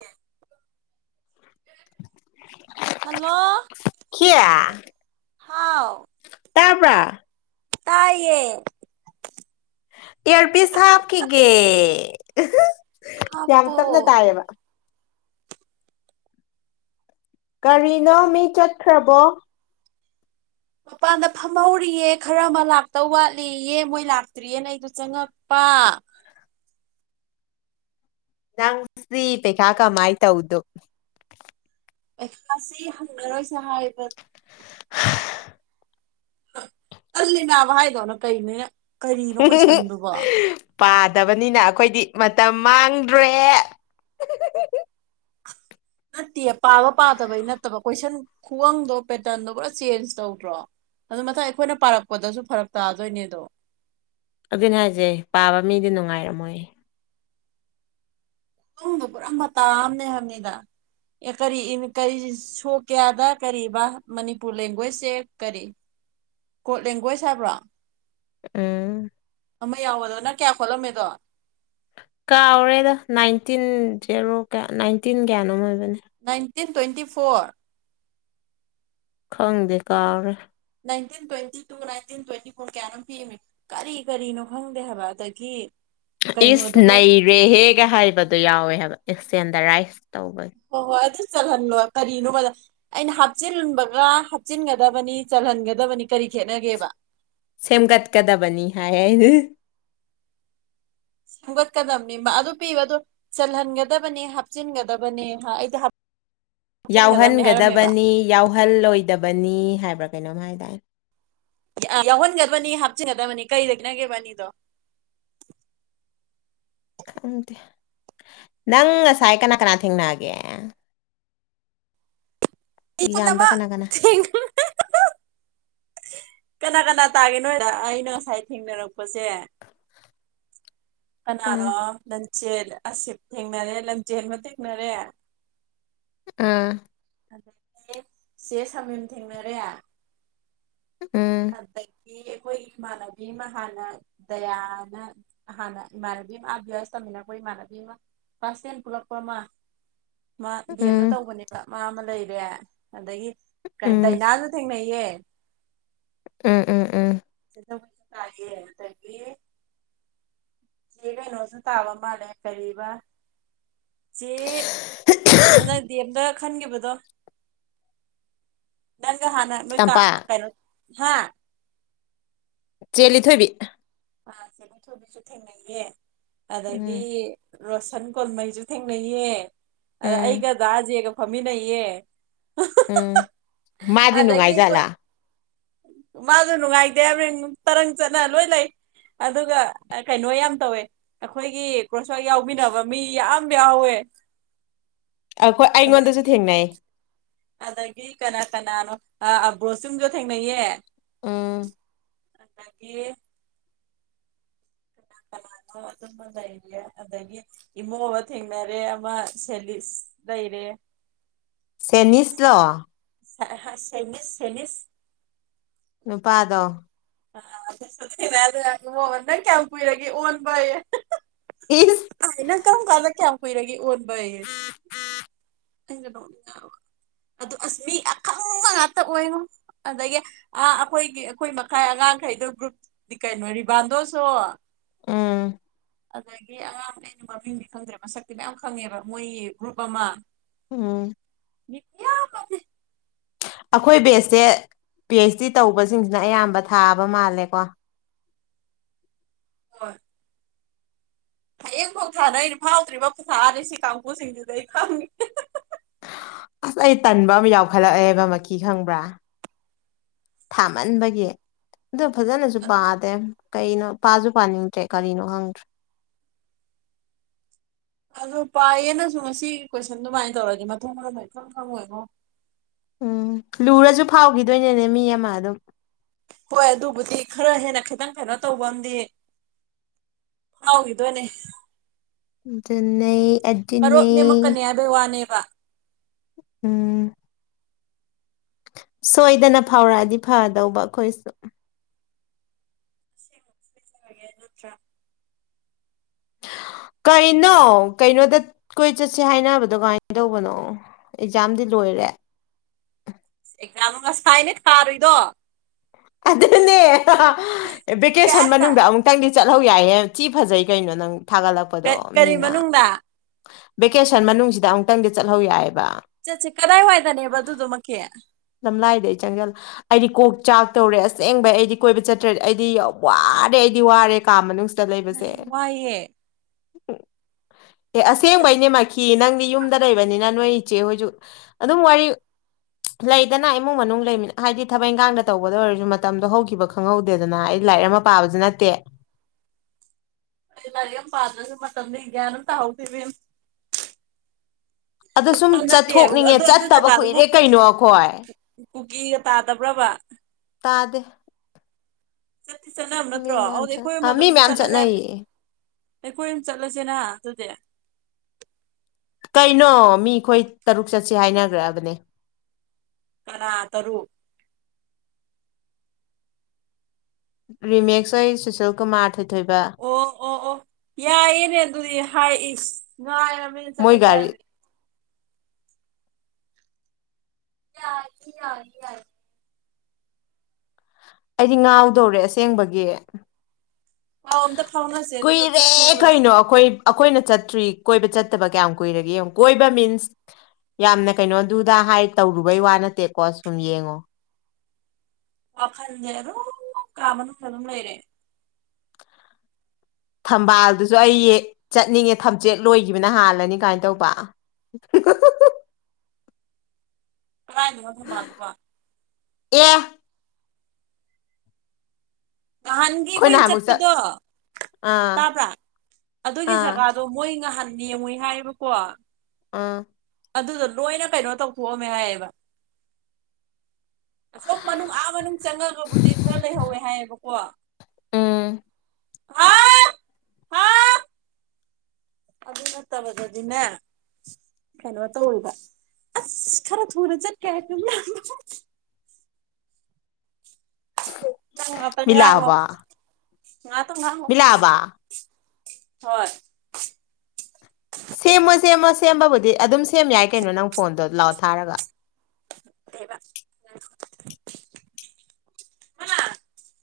ꯦ ꯍꯂꯣ ꯍꯥꯎ ꯇꯄ ꯇꯥꯏꯌꯦ ꯏꯌꯥꯔꯄꯤꯁ ꯍꯥꯞꯈꯤꯒꯦ ꯌꯥꯝ ꯍꯥꯞꯄꯣ ꯇꯅ ꯇꯥꯏꯌꯦꯕ ꯀꯔꯤꯅꯣ ꯃꯤ ꯆꯠꯈ꯭ꯔꯕꯣ ꯃꯄꯥꯟꯗ ꯐꯝꯍꯧꯔꯤꯌꯦ ꯈꯔ ꯑꯃ ꯂꯥꯛꯇꯧ ꯋꯥꯠꯂꯤꯌꯦ ꯃꯣꯏ ꯂꯥꯛꯇ꯭ꯔꯤꯌꯦꯅ ꯑꯩꯗꯣ ꯆꯪꯉꯛꯄ ꯋꯥ ꯅꯪ ꯁꯤ ꯄꯦꯛ ꯀꯥꯀꯥ ꯃꯥꯥꯏ ꯇꯎꯗꯨꯣ ꯄꯈꯁꯤ ꯍꯪꯉꯔꯣꯏꯁꯦ ꯍꯥꯏꯕ ꯑꯜꯂꯤꯅꯦꯕ ꯍꯥꯏꯗꯣꯅ ꯀꯩꯅꯦ ꯄꯥꯗꯕꯅꯤꯅ ꯑꯩꯈꯣꯏꯗꯤ ꯃꯇꯝ ꯃꯥꯡꯗ꯭ꯔꯦ ꯅꯠꯇꯦ ꯄꯥꯕ ꯄꯥꯗꯕꯩ ꯅꯠꯇꯕ ꯀꯣꯏꯁꯟ ꯈꯨꯒꯪꯗꯣ ꯄꯦꯇꯔꯟꯗꯣ ꯄꯨꯔꯥ ꯆꯦꯟꯖ ꯇꯧꯗ꯭ꯔꯣ ꯑꯗꯨ ꯃꯊꯪ ꯑꯩꯈꯣꯏꯅ ꯄꯥꯔꯛꯄꯗꯁꯨ ꯐꯔꯞ ꯇꯥꯗꯣꯏꯅꯦ ꯑꯗꯣ ꯑꯗꯨꯅ ꯍꯥꯏꯁꯩ ꯄꯥꯕ ꯃꯤꯗꯤ ꯅꯨꯡꯉꯥꯏꯔꯝꯃꯣꯏ ꯅꯗꯣ ꯄꯨꯔꯥ ꯃꯇꯥꯝꯅꯦ ꯍꯥꯃꯤꯗ ꯀꯔꯤ ꯀꯔꯤ ꯁꯣꯛ ꯀꯌꯥꯗ ꯀꯔꯤ ꯃꯅꯤꯄꯨꯔ ꯂꯦꯡꯒ꯭ꯋꯦꯁꯁꯦ ꯀꯔꯤ ꯀꯣꯔꯠ ꯂꯦꯡꯒ꯭ꯋꯦꯖ ꯍꯥꯏꯕ꯭ꯔꯣ ꯎꯝ ꯑꯃ ꯌꯥꯎꯕꯗ ꯅꯪ ꯀꯌꯥ ꯈꯣꯠꯂꯝꯃꯦꯗꯣ ꯀꯥꯥꯎꯔꯦꯗ ꯅꯥꯏꯟꯇꯤꯟ ꯖꯦꯔꯣꯌꯥ ꯅꯥꯏꯟꯇꯤꯟ ꯀꯌꯥꯅꯣ ꯑꯣꯏꯕꯅꯤ ꯑꯩꯠꯇꯤꯟ ꯇ꯭ꯋꯦꯟꯇꯤ ꯐꯣꯔ ꯇꯪꯗ ꯀꯥꯔ nineteen twenty two nineteen twenty four ꯀꯌꯥꯅꯣꯝ ꯄꯤꯃꯦ ꯀꯔꯤ ꯀꯔꯤꯅꯣ ꯈꯪꯗꯦ ꯍꯥꯏꯕ ꯑꯗꯒꯤ ꯏꯁ ꯀꯩꯅꯣꯗꯨꯕꯨ ꯅꯩꯔꯦꯍꯦꯒ ꯍꯥꯏꯕꯗꯨꯣ ꯌꯥꯎꯋꯦꯕ ꯑꯦꯛꯁꯦꯟꯗꯔꯥꯏꯁ ꯍ ꯍꯣꯏ ꯑꯗꯨ ꯆꯜꯍꯟꯂꯣꯏ ꯀꯔꯤꯅꯣ ꯍꯥꯏꯗ ꯑꯩꯅ ꯍꯥꯞꯆꯤꯟꯕꯒ ꯍꯥꯞꯆꯤꯟꯒꯗꯕꯅꯤ ꯆꯜꯍꯟꯒꯗꯕꯅꯤ ꯀꯔꯤ ꯈꯦꯠꯅꯒꯦꯕ ꯁꯦꯝꯒꯠꯀꯗꯕꯅꯤ ꯍꯥꯏ ꯁꯦꯝꯒꯠꯀꯗꯕꯅꯤ ꯑꯗꯨ ꯄꯤꯕ ꯑꯗꯨ ꯆꯜꯍꯟꯒꯗꯕꯅꯦ ꯍꯥꯞꯆꯤꯟꯒꯗꯕꯅꯦ ꯑꯩꯗꯤ ꯍꯥꯞꯆꯤꯟꯒꯗꯕꯅꯤ ꯍꯥꯏꯔꯝꯃꯦꯕ ꯌꯥꯎꯍꯟꯒꯗꯕꯅꯤ ꯌꯥꯎꯍꯜꯂꯣꯏꯗꯕꯅꯤ ꯍꯥꯏꯕ꯭ꯔꯥ ꯀꯩꯅꯣꯝ ꯍꯥꯏ ꯇꯔꯦ ꯌꯥꯎꯍꯟꯒꯗꯕꯅꯤ ꯍꯥꯞꯆꯤꯟꯒꯗꯕꯅꯤ ꯀꯔꯤꯗꯒꯤꯅꯒꯦꯕ ꯑꯅꯤꯗꯣ [unintelligible] ꯈꯪꯗꯦ ꯅꯪ ꯉꯁꯥꯏ ꯀꯅꯥ ꯀꯅꯥ ꯊꯦꯡꯅꯒꯦ ꯏꯅꯃ ꯑꯦꯛꯖꯥꯝꯗ ꯀꯅꯥ ꯀꯅꯥ ꯀꯅꯥ ꯀꯅꯥ ꯇꯥꯒꯦ ꯅꯣꯏꯗ ꯑꯩꯅ ꯉꯁꯥꯏ ꯊꯦꯡꯅꯔꯛꯄꯁꯦ ꯎꯝ ꯀꯅꯔꯣ ꯂꯟ ꯂꯝꯆꯦꯜ ꯑꯁꯤ ꯊꯦꯡꯅꯔꯦ ꯂꯝꯖꯦꯜꯕ ꯊꯦꯡꯅꯔꯦ ꯑꯥ ꯑꯩ ꯆꯦ ꯁꯃꯌꯝ ꯊꯦꯡꯅꯔꯦ ꯎꯝ ꯣꯏ ꯑꯩꯈ ꯏꯃꯥꯟꯅꯕꯤ ꯑꯃ ꯍꯥꯟꯅ ꯗꯌꯥꯅ ꯍꯥꯟꯅ ꯏꯃꯥꯟꯅꯕꯤ ꯑꯃ ꯑꯚ꯭ꯌꯥꯁ ꯇꯝꯃꯤꯅ ꯑꯩꯈꯣꯏ ꯄꯁꯦꯟ ꯄꯨꯂꯞꯄ ꯃ ꯃꯥ ꯦꯝꯗ ꯎꯝ ꯇꯧꯕꯅꯦꯕ ꯃꯥ ꯑꯃ ꯂꯩꯔꯦ ꯑꯗꯒꯤ ꯀ ꯎꯝ ꯗꯥꯏꯅꯥꯁꯨ ꯊꯦꯡꯅꯩ ꯌꯦ ꯎꯝ ꯎꯝ ꯎꯝ ꯀ ꯇ ꯆꯦ ꯀꯩꯅꯣꯁꯨ ꯇꯥꯕ ꯃꯥꯜꯂꯦ ꯀꯔꯤꯕ ꯁꯤꯦ ꯅꯗꯤꯗ ꯈꯟꯈꯤꯕꯗꯣ ꯅꯪꯒ ꯍꯥꯟꯅ ꯅꯣꯏ ꯇꯝꯄꯥꯛ ꯀꯩꯅꯣ ꯍ ꯆꯦꯜꯂꯤ ꯊꯣꯏꯕꯤ ꯑ ꯊꯨꯕꯤꯁꯨ ꯊꯦꯡꯅꯩꯌꯦꯦ ꯑꯗꯒꯤ ꯎꯝ ꯔꯣꯁꯟ ꯀꯣꯣꯟꯃꯩꯁꯨ ꯊꯦꯡꯅꯩꯌꯦ ꯑꯗ ꯎꯝ ꯑꯩꯒ ꯗꯥꯖꯦꯒ ꯐꯝꯃꯤꯟꯅꯩꯌꯦ ꯎꯝ ꯃꯥꯗꯤ ꯑꯗꯒꯤ ꯑꯩꯈꯣꯏ ꯅꯨꯅꯨꯡꯉꯥꯏꯖꯂ ꯃꯥꯁꯨ ꯅꯨꯡꯉꯥꯏꯇꯦ ꯑꯃꯡ ꯇꯔꯪ ꯆꯠꯅ ꯂꯣꯏ ꯂꯩ ꯑꯗꯨꯒ ꯀꯩꯅꯣ ꯌꯥꯝ ꯇꯧꯋꯦ ꯑꯩꯈꯣꯏꯒꯤ ꯀ꯭ꯔꯣꯁꯋꯥꯛ ꯌꯥꯎꯃꯤꯟꯅꯕ ꯃꯤ ꯌꯥꯝ ꯌꯥꯎꯍꯋ ꯍꯋꯦꯠ ꯑꯩꯈꯣꯏ ꯑꯩꯉꯣꯟꯗꯁꯨ ꯊꯦꯡꯅꯩ ꯑꯗꯒꯤ ꯀꯅꯥ ꯀꯅꯥꯅꯣ ꯑꯕ꯭ꯔꯣꯁꯤꯡꯨꯝꯁꯨ ꯊꯦꯡꯅꯩꯌꯦ ꯎꯝ ꯑꯗꯒꯤ [unintelligible] ꯑꯗꯨꯝꯕ ꯂꯩꯔꯦ ꯑꯗꯒꯤ ꯏꯃꯣꯕ ꯊꯦꯡꯅꯔꯦ ꯑꯃ ꯁꯦꯂꯤꯁ ꯂꯩꯔꯦ [unintelligible] ꯁꯦꯅꯤꯁꯂꯣ ꯁꯦꯅꯤꯁ ꯁꯦꯅꯤꯁ ꯅꯨꯄꯥꯗꯣ ꯃꯃꯟ ꯅꯪ ꯀꯌꯥꯝ ꯀꯨꯏꯔꯒꯦ ꯑꯣꯟꯕꯥꯏ ꯏꯁ ꯑꯩꯅꯪ ꯀꯔꯝ ꯀꯥꯟꯗ ꯀꯌꯥꯝ ꯀꯨꯏꯔꯒꯦ ꯑꯣꯟꯕ ꯌꯦꯅꯔ ꯑꯗꯨ ꯑꯁ ꯃꯤ ꯑꯈꯪꯕ ꯉꯥꯛꯇ ꯑꯣꯏꯅꯣ ꯑꯗꯒꯤ ꯑ ꯑꯩꯈꯣꯏꯒꯤ ꯑꯩꯈꯣꯏ ꯈꯥꯏ ꯑꯉꯥꯡꯈꯩꯗꯣ ꯒ꯭ꯔꯨꯞꯗꯤ ꯀꯩꯅꯣ ꯔꯤꯕꯥꯟꯗꯣꯁꯨ ꯎꯝ ꯑꯗꯒꯤ ꯑꯉꯥꯡ ꯑꯩꯅ ꯃꯃꯤꯡꯗꯤ ꯈꯪꯗ꯭ꯔꯦ ꯃꯁꯛꯇꯤ ꯃꯌꯥꯝ ꯈꯪꯉꯦꯕ ꯃꯣꯏꯒꯤ ꯒ꯭ꯔꯨꯞ ꯑꯃ ꯎꯝ ꯄꯤꯌꯥ ꯀꯁ ꯑꯩꯈꯣꯏ ꯕꯦꯁꯁꯦ ꯄꯤ ꯑꯩꯩꯆ ꯗꯤ ꯇꯧꯕꯁꯤꯡꯁꯤꯅ ꯑꯌꯥꯝꯕ ꯊꯥꯕ ꯃꯥꯜꯂꯦꯀꯣ ꯑꯣ ꯍꯌꯦꯡꯐꯣꯛ ꯊꯥꯅ ꯑꯩꯅ ꯐꯥꯎꯗ꯭ꯔꯤꯕ ꯄꯨꯁꯥꯅꯤ ꯁꯤ ꯀꯥꯡꯕꯨꯁꯤꯡꯗꯨꯗꯤ ꯑꯩ ꯐꯪꯉꯦ ꯑꯁ ꯑꯩ ꯇꯟꯕ ꯑꯃ ꯌꯥꯎꯈꯠꯂꯛꯑꯦꯕ ꯃꯈ ꯈꯪꯕ꯭ꯔꯥ ꯊꯥꯃꯟꯕꯒꯤ ꯑꯗꯨ ꯐꯖꯅꯁꯨ ꯄꯥꯗꯦ ꯀꯩꯅꯣ ꯄꯥꯁꯨ ꯄꯥꯅꯤꯡꯗ꯭ꯔꯦ ꯀꯔꯤꯅꯣ ꯈꯪꯗ꯭ꯔꯦ ꯑꯣ ꯄꯥꯏꯌꯦꯅꯁꯨ ꯉꯁꯤꯒꯤ ꯀꯣꯏꯁꯟ ꯑꯗꯨꯃꯥꯏꯅ ꯇꯧꯔꯗꯤ ꯃꯊꯪ ꯃꯔꯝꯛꯇꯪ ꯈꯪꯉꯣꯏꯀꯣ ꯎꯝ ꯂꯨꯔꯁꯨ ꯐꯥꯎꯈꯤꯗꯣꯏꯅꯦꯅꯦ ꯃꯤ ꯑꯃ ꯑꯗꯨꯝ ꯍꯣꯏ ꯑꯗꯨꯕꯨꯗꯤ ꯈꯔ ꯍꯦꯟꯅ ꯈꯤꯇꯪ ꯀꯩꯅꯣ ꯇꯧꯕꯝꯗꯤ ꯍꯗꯅꯦ ꯑꯗꯨꯅꯦ ꯀꯔꯣꯞ ꯑꯗꯨꯅꯦ ꯅꯦꯝꯃꯛꯀꯅꯤ ꯍꯥꯏꯕꯩ ꯋꯥꯅꯦꯕ ꯎꯝ ꯁꯣꯏꯗꯅ ꯐꯥꯎꯔꯛꯑꯗꯤ ꯐꯗꯧꯕ ꯑꯩꯈꯣꯏꯁꯨ ꯑꯁꯤꯦꯡꯖꯔꯒꯦ ꯅꯠꯇ꯭ꯔꯥ [inaudible] ꯀꯩꯅꯣ ꯀꯩꯅꯣꯗ ꯀꯣꯏ ꯆꯠꯁꯦ ꯍꯥꯏꯅꯕꯗꯣ ꯀꯃꯥꯏꯅ ꯇꯧꯕꯅꯣ ꯑꯦꯛꯖꯥꯝꯗꯤ ꯂꯣꯏ ꯑꯣꯏꯔ ꯒ ꯑꯃ ꯉꯁꯥꯏꯅꯦ ꯇꯥꯔꯨꯏꯗꯣ ꯑꯗꯨꯅꯦ ꯚꯦꯀꯦꯁꯟ ꯃꯅꯨꯡꯗ ꯑꯃꯨꯛꯇꯪꯗꯤ ꯆꯠꯍꯧ ꯌꯥꯏꯍꯦ ꯁꯤꯤ ꯐꯖꯩ ꯀꯩꯅꯣ ꯅꯪ ꯊꯥꯒꯠꯂꯛꯄꯗꯣ ꯀꯔꯤ ꯃꯤꯅ ꯃꯅꯨꯡꯗ ꯚꯦꯀꯦꯁꯟ ꯃꯅꯨꯡꯁꯤꯗ ꯑꯃꯨꯛꯇꯪꯗꯤ ꯆꯠꯍꯧ ꯌꯥꯏꯑꯕ ꯆꯠꯁꯦ ꯀꯗꯥꯏ ꯋꯥꯏꯗꯅꯦꯕ ꯑꯗꯨꯗꯨꯃꯛꯀꯤ ꯂꯝꯂꯥꯏꯗ ꯑꯩ ꯆꯪꯖꯦꯜ ꯑꯩꯗꯤ ꯀꯣꯛ ꯆꯥꯛ ꯇꯧꯔꯦ ꯑꯁꯦꯡꯕꯩ ꯑꯩꯗꯤ ꯀꯣꯏꯕ ꯆꯠꯇ꯭ꯔꯦꯗꯤ ꯑꯩꯗꯤ ꯋꯥꯔꯦ ꯑꯩꯗꯤ ꯋꯥꯔꯦ ꯀꯥ ꯃꯅꯨꯡ ꯅ ꯋꯥꯏꯌꯦꯦ ꯎꯝ ꯑꯦ ꯑꯁꯦꯡꯕꯩꯅꯦ ꯃꯈꯈꯤ ꯅꯪꯗꯤ ꯌꯨꯝꯗ ꯂꯩꯕꯅꯤꯅ ꯅꯣꯏ ꯏꯆꯦ ꯍꯧꯣꯏꯖꯤꯛ ꯑꯗꯨꯝ ꯋꯥꯔꯤ ꯂꯩꯗꯅ ꯏꯃꯨꯡ ꯃꯅꯨꯡ ꯂꯩꯃꯤ ꯍꯥꯏꯗꯤ ꯊꯕꯛ ꯏꯪꯈꯥꯡꯗ ꯇꯧꯕꯗ ꯑꯣꯏꯔꯁꯨ ꯃꯇꯝꯗꯣ ꯍꯧꯈꯤꯕ ꯈꯪꯍꯧꯗꯦꯗꯅ ꯑꯩ ꯂꯥꯏꯔꯤꯛ ꯑꯃ ꯄꯥꯕꯁꯨ ꯅꯠꯇꯦ ꯑꯗꯨ ꯔꯤ ꯌꯥꯝ ꯄꯥꯗꯁꯨ ꯃꯇꯝꯗꯤ ꯒꯅꯝ ꯇꯥꯍꯧꯁꯤꯕꯤ ꯑꯗꯣ ꯁꯨꯝ ꯅꯠꯇꯦ ꯆꯠꯊꯣꯛꯅꯤꯡꯉꯦ ꯑꯗꯨ ꯑꯗꯨ ꯆꯠꯇꯕ ꯖꯒꯥꯗꯨꯕꯨ ꯀꯨꯏꯔꯦ ꯀꯩꯅꯣ ꯑꯩꯈꯣꯏ ꯀꯨꯀꯤꯒ ꯇꯥꯗꯕ꯭ꯔꯕ ꯇꯥꯗ ꯆꯠꯇꯤ ꯆꯠꯅꯕ ꯅꯠꯇ꯭ꯔꯣ ꯑꯗꯨꯗꯤ ꯆꯠ ꯑꯩꯈꯣꯏ ꯑꯃ ꯑ ꯃꯤ ꯑꯗꯨꯝ ꯃꯌꯥꯝ ꯆꯠꯂꯁꯦ ꯍꯥꯏꯕ ꯆꯠꯅꯩꯌꯦ ꯑꯦ ꯀꯣꯏꯝ ꯆꯠꯂꯁꯤꯅ ꯑꯗꯨꯗꯤ ꯀꯩꯅꯣ ꯃꯤ ꯑꯩꯈꯣꯏ ꯇꯔꯨꯛ ꯆꯠꯁ ꯍꯥꯏꯅꯈ꯭ꯔꯕꯅꯦ ꯇꯔ ꯇꯔꯨ ꯔꯤꯃꯦꯦꯛꯁ ꯑꯣꯏ ꯁꯨꯁꯜ ꯀꯨꯃꯥꯔ ꯊꯣꯏꯊꯣꯏꯕ ꯑꯣ ꯑꯣ ꯑꯣ ꯌꯥꯏꯌꯦꯅꯦ ꯑꯗꯨꯗꯤ ꯍꯥꯏ ꯉꯑꯔꯃꯤ ꯃꯣꯏ ꯒꯥꯔꯤ ꯆꯂꯁꯔꯃꯤ ꯌꯥ ꯌꯥꯔ ꯌꯥꯔ ꯑꯩꯗꯤ ꯉꯥꯎꯗꯧꯔꯦ ꯑꯁꯦꯡꯕꯒꯤ ꯄꯥꯎ ꯑꯝꯇ ꯐꯥꯎꯅꯁꯦ ꯑꯗꯨꯒ ꯀꯨꯏꯔꯦ ꯆꯠꯊꯣꯛꯎꯔꯁꯤ ꯀꯩꯅꯣ ꯑꯩꯈꯣꯏ ꯑꯩꯈꯣꯏꯅ ꯆꯠꯇ꯭ꯔꯤ ꯀꯣꯏꯕ ꯆꯠꯇꯕ ꯀꯌꯥꯝ ꯀꯨꯏꯔꯒꯦ ꯌꯦꯡꯉ ꯀꯣꯏꯕ ꯃꯤꯟꯁ ꯌꯥꯝꯅ ꯀꯩꯅꯣꯗꯨꯗ ꯍꯥꯏ ꯇꯧꯔꯨꯕꯩ ꯋꯥ ꯅꯠꯇꯦꯀꯣ ꯁꯨꯝ ꯌꯦꯡꯉꯣ ꯋꯥꯈꯟꯗꯔꯣ ꯀꯃꯅ ꯐꯖꯝ ꯂꯩꯔꯦ ꯊꯝꯕꯥꯜꯗꯨꯁꯨ ꯑꯩ ꯆꯠꯅꯤꯡꯉꯦ ꯊꯝꯆꯦꯠ ꯂꯣꯏꯈꯤꯕꯅ ꯍꯥꯜꯂꯅꯤ ꯀꯥꯏꯅ ꯇꯧꯕ [inaudible] ꯀꯅꯤ ꯑꯣꯗ ꯃꯥꯗ ꯋꯥ ꯑꯦ ꯅꯍꯥꯟꯒꯤ ꯑꯩꯈꯣꯏꯅ ꯅꯍꯥꯟꯃꯨꯛ ꯆꯠ ꯆꯠꯄꯗꯣ ꯑꯥ ꯇꯥꯕ꯭ꯔꯥ ꯑꯗꯨꯒꯤ ꯑꯥ ꯖꯒꯥꯗꯣ ꯃꯣꯏ ꯉꯍꯥꯟ ꯌꯦꯡꯉꯨꯏ ꯍꯥꯏꯌꯦꯕꯀꯣ ꯑꯥ ꯑꯗꯨꯗꯣ ꯂꯣꯏꯅ ꯀꯩꯅꯣ ꯇꯧꯊꯣꯛꯑꯝꯃꯦ ꯍꯥꯏꯌꯦꯕ ꯑꯁꯣꯝ ꯃꯅꯨꯡ ꯑꯥ ꯃꯅꯨꯡ ꯆꯪꯉꯒꯕꯨꯗꯤ ꯈꯔ ꯂꯩꯍꯧꯋꯦ ꯍꯥꯏꯌꯦꯕꯀꯣ ꯎꯝ ꯍꯥ ꯍꯥ ꯑꯗꯨ ꯅꯠꯇꯕꯗ ꯑꯗꯨꯅꯦ ꯀꯩꯅꯣ ꯇꯧꯜꯕ ꯑꯁ ꯈꯔ ꯊꯔ ꯆꯠ ꯀ ꯀ ꯇ ꯉꯉꯣ ꯃꯤꯂꯥꯕ ꯉ ꯇ ꯉꯥꯡꯉꯣ ꯃꯤꯂꯥꯕ ꯍꯣꯏ ꯁꯦꯝꯃꯣ ꯁꯦꯝꯃꯣ ꯁꯦꯝꯕꯕꯨꯗꯤ ꯑꯗꯨꯝ ꯁꯦꯝ ꯌꯥꯏ ꯀꯩꯅꯣ ꯅꯪ ꯐꯣꯟꯗꯣ ꯂꯥꯛꯑꯣ ꯊꯥꯔꯒ ꯀꯕꯥ ꯑ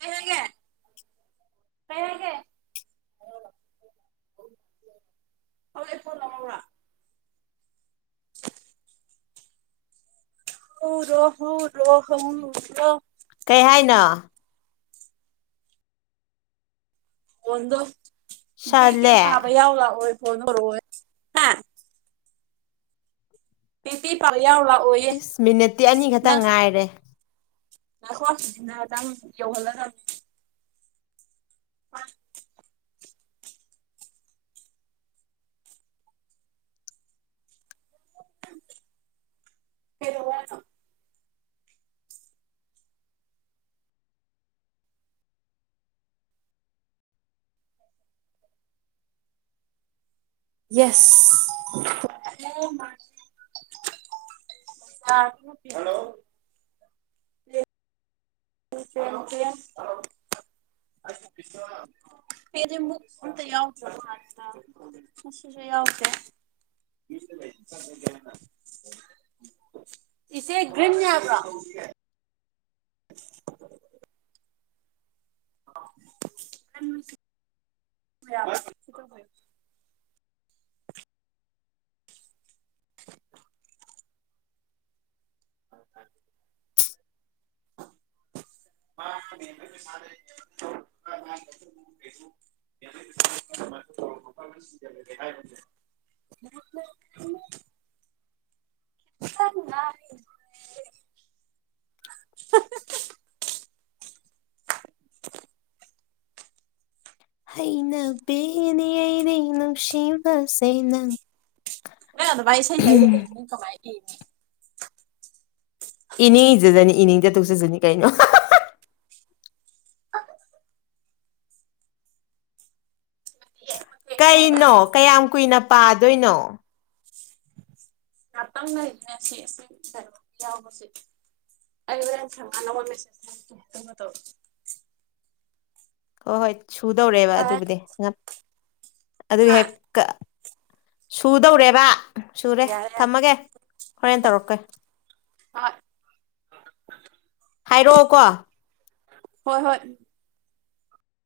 ꯀꯒꯦ ꯀꯔꯒꯦ ꯑ ꯂ ꯋꯥ ꯍ ꯔꯣꯍꯣ ꯔꯣꯍ ꯔꯣ ꯀꯩ ꯍꯥꯏꯅ ꯐꯗ ꯕꯤ ꯄꯤ ꯁꯥꯠꯂꯦ ꯄꯥꯕ ꯌꯥꯎꯂꯥ ꯍ ꯐꯅꯔ ꯍ ꯃꯤꯇꯤ ꯄꯔꯌꯥ ꯍꯕ ꯑꯣꯌꯦ ꯏꯁ ꯃꯤꯅꯤꯠꯇꯤ ꯑꯅꯤ ꯅ ꯈꯛꯇꯪ ꯉꯥꯏꯔꯦ ꯈꯣ ꯁꯤꯁꯤꯅ ꯑꯗꯨꯪ ꯌꯧꯍꯜꯂꯔꯝꯃꯤ ꯎ ꯐꯔ ꯌꯦꯁ ꯍꯥꯥ ꯊ ꯄꯤ ꯊꯦꯡ ꯄꯗꯤ ꯃꯛꯇ ꯌꯥꯎꯁ ꯌꯥꯎꯗ [unintelligible] ꯏꯆꯦ ꯒ꯭ꯔꯤꯟ ꯍꯥꯏꯕ꯭ꯔꯣ [unintelligible] [unintelligible] [unintelligible] [unintelligible] [unintelligible] [unintelligible] [unintelligible] [unintelligible] ꯍꯩꯅ ꯦꯅꯤꯌꯏꯅꯦ ꯅꯨꯡ ꯁꯤꯃ ꯁꯦ ꯅꯪ ꯅ ꯑꯗꯨꯃꯥꯏ ꯏꯁꯩ ꯁꯗ ꯀꯃꯥꯏꯅ ꯏꯅꯤ ꯏꯅꯤꯡ ꯏꯖꯗꯅꯤ ꯏꯅꯤꯡꯖꯊꯣꯛꯆꯁꯤꯅꯤ ꯀꯩꯅꯣ ꯀꯩꯅꯣ ꯀꯌꯥꯝ ꯀꯨꯏꯅ ꯄꯥꯗꯣꯏꯅꯣ ꯆꯄꯪꯅ ꯏ ꯁꯤꯔ ꯌꯥꯎꯕꯕꯁꯤꯦ ꯑꯗꯨꯅꯃ ꯇ ꯍꯣꯏ ꯍꯣꯏ ꯁꯨꯗꯧꯔꯦꯕ ꯐꯔꯦ ꯑꯗꯨꯕꯨꯗꯤ ꯑꯗꯨꯒꯤ ꯍꯥ ꯍꯦꯛ ꯁꯨꯗꯧꯔꯦꯕ ꯁꯨꯔꯦ ꯌꯥꯔꯦ ꯌꯥꯔꯦ ꯊꯝꯃꯒꯦ ꯍꯣꯔꯦꯟ ꯇꯧꯔꯛꯀꯣꯏ ꯑ ꯍꯥꯏꯔꯛꯑꯣꯀꯣ ꯍꯣꯏ ꯍꯣꯏ